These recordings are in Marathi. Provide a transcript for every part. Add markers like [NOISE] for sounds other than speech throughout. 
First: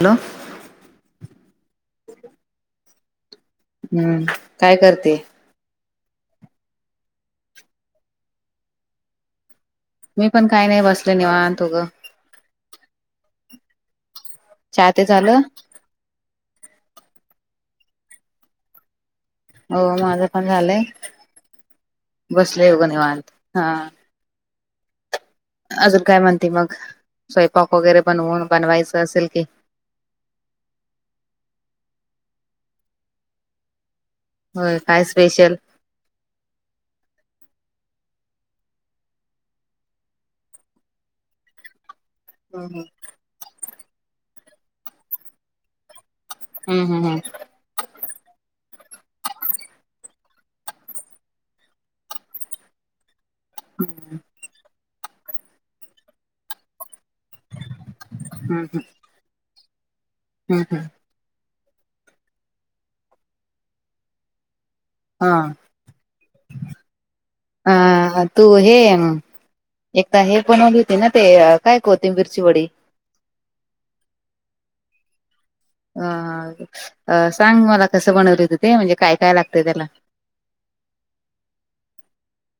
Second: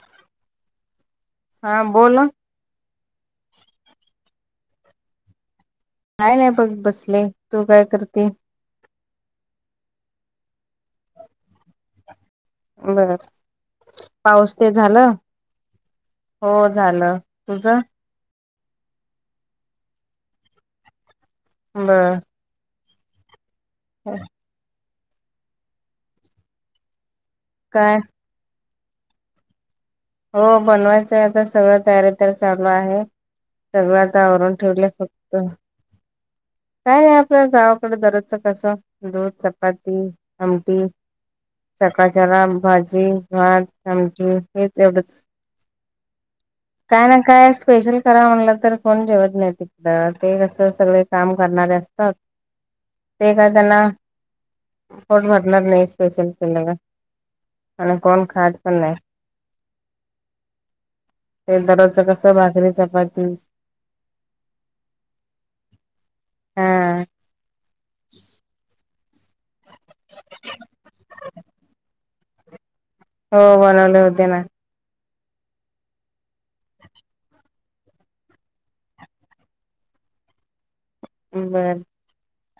हॅलो हा बोल. हम्म काय करते? काय नाही बघ बसले, तू काय करते? मी पण काही नाही. बसले निवांत गं. बर. पाऊस ते झालं? हो झालं, तुझ? हो, माझं पण झालंय. बर. बसले बग निवात हा. हम् [UNINTELLIGIBLE] अजून काय म्हणते मग, स्वयंपाक काय वगैरे बनवून बनवायचं असेल की? हो बनवायचं आहे आता सगळं तयारी तर चालू आहे. सर्व आता आवरणून होय ठेवलं काय फक्त. [INAUDIBLE] स्पेशल काय नाही आपल्या गावाकडे दरजचं कसं दूध चपाती आमटी. सकाचारा हम्म भाजी भात आम हेच तेवढच [INAUDIBLE] हम्म काय हम्म ना काय स्पेशल. खरा म्हणलं तर फोन जेवत नाही, तिकडं ते कसं सगळे काम करणारे असतात. ते काय त्यांना [INAUDIBLE] फट भरणार नाही स्पेशल केल्या का. [INAUDIBLE] आणि कोण खाज पण नाही. हम् हम. ते दारच कस भाकरी चपाती. हा हा [INAUDIBLE] अ तू हे. एकदा हे बनवलीतीे ना ते काय कते मिरची वडी. हो बनवले होते ना. अ सांग मला कसं बनवलंेतं ते म्हणजे काय काय लागतंय त्याला. बरं.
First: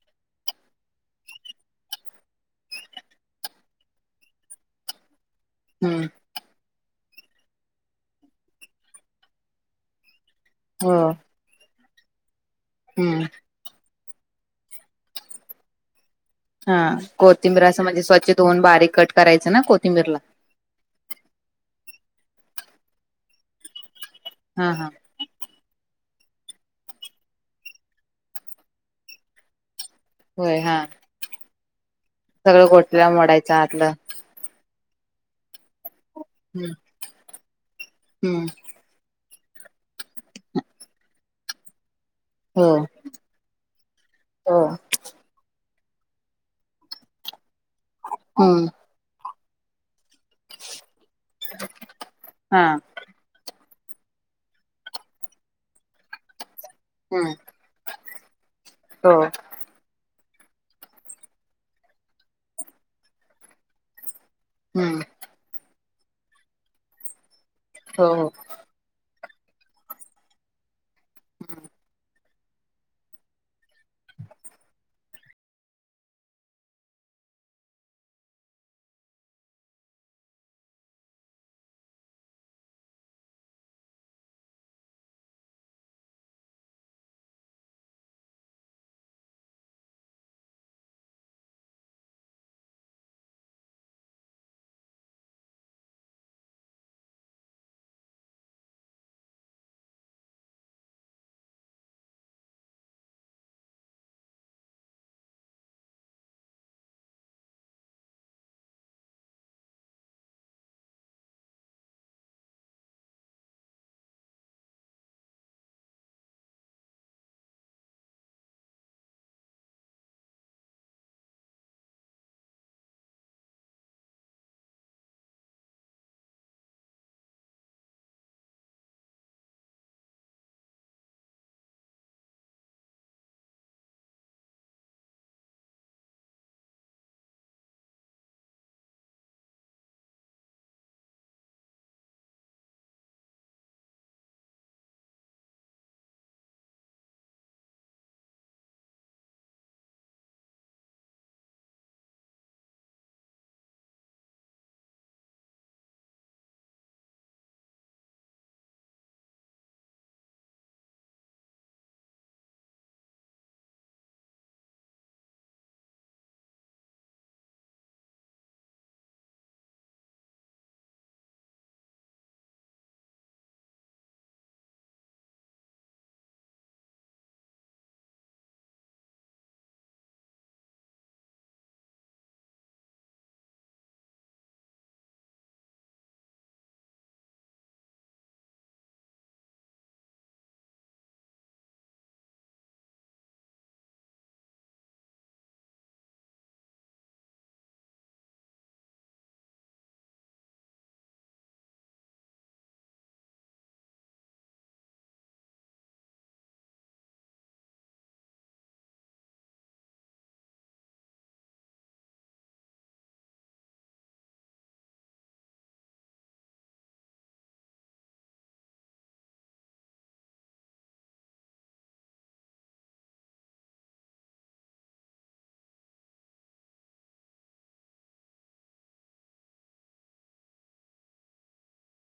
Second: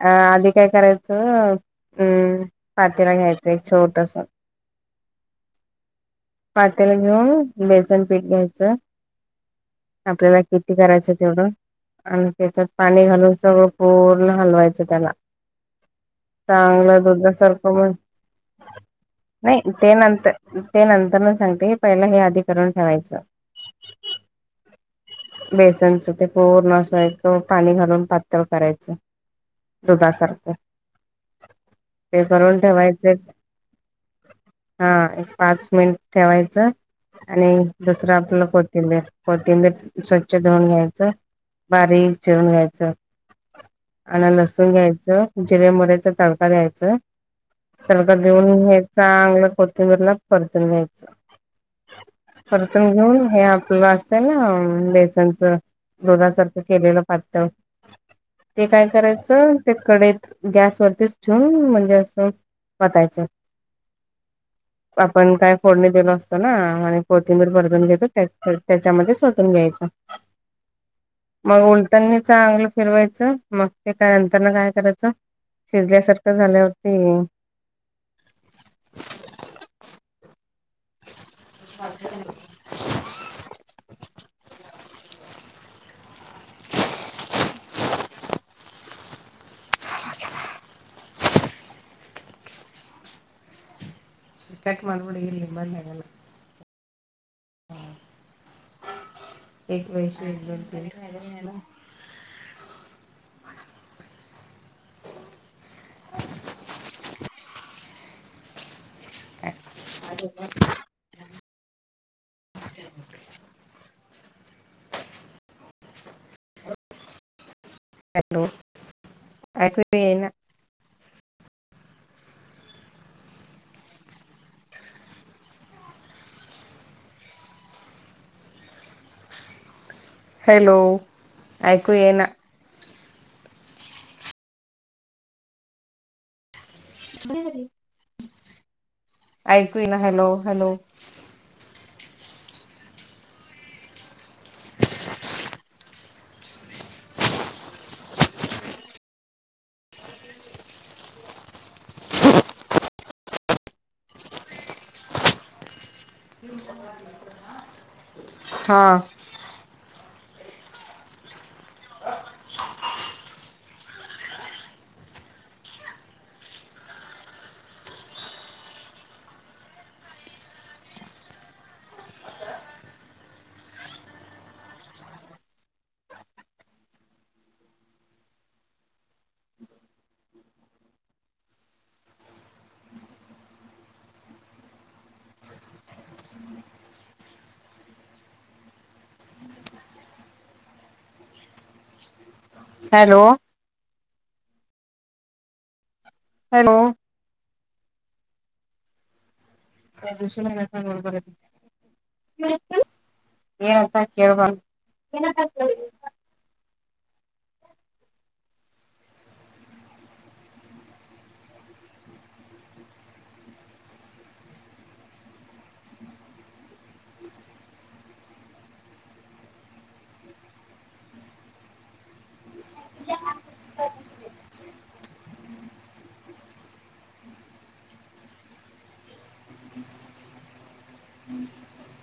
अ आधी काय करायचं अम् पातीला घ्यायचं एक छोट. हम्. पातेल घेऊन बेसन पीठ घ्यायचं [INAUDIBLE] आपल्याला किती. हो करायचं तेवढं आणि त्याच्यात पाणी हम्म घालून सगळं पूर्ण हलवायचं त्याला. हा चांगलं कोथिंबीर दुधासारखं असं म्ह म्हणजे स्वच्छ धुवून बारीक कट [INAUDIBLE] करायचं नाही ना ते कोथिंबीरला नंतर. ते नंतर म सांगते की पहिला हे आधी करून ठेवायचं. हा हा. बेसनचं ते पूर्ण असं एक पाणी घालून पातळ करायचं. दुधासारखं होय हा [INAUDIBLE] ते करून सगळं गोटला ठेवायचे. मोडायचं आतलं हा एक पाच मिनिट ठेवायचं, हम्म आणि दुसरं हम्म आपलं प त तिब स्वच्छ धुऊन घ्यायचं. बारीक चिरून हो घ्यायचं [INAUDIBLE] आणि हो लसूण घ्यायचं. जिऱ्यामध्येचा तडका [INAUDIBLE] द्यायचा तडका देऊन हम्म हे. चांगलं कोथंबरला परतून या्यायचं. हा परतून घेऊन हे आपलं असतय ना, बेसनच दुधासारखं केलेलं हम्म पातळ [INAUDIBLE] ते काय हो करायचं. त्या कढईत गॅस वरतीच ठेऊन म्हणजे असं वतायच. हम्म आपण काय फोडणी दिलो असतो ना आणि कोथिंबीर परतून घेतो हो हो त्याच्यामध्ये सो [UNINTELLIGIBLE] घ्यायच [INAUDIBLE] मग उलथनिच. चांगलं फिरवायचं मग ते काय नंतर न काय करायचं. शिजल्यासारखं झाल्या होते. श [UNINTELLIGIBLE] कट माबिड इरली ब मंदेला [UNINTELLIGIBLE] हम् [UNINTELLIGIBLE] एक वजस एक. [UNINTELLIGIBLE] [UNINTELLIGIBLE] ह [UNINTELLIGIBLE] हॅलो [INAUDIBLE] ऐकू बी येणा. हॅलो [INAUDIBLE] ऐकू ये ना. [UNINTELLIGIBLE] ऐक ना हॅलो हॅलो. हा. हॅलो. हॅलो. प्रदूषण ब [UNINTELLIGIBLE] [INAUDIBLE] तुझ्या हात न बनवतेस तीस. [INAUDIBLE]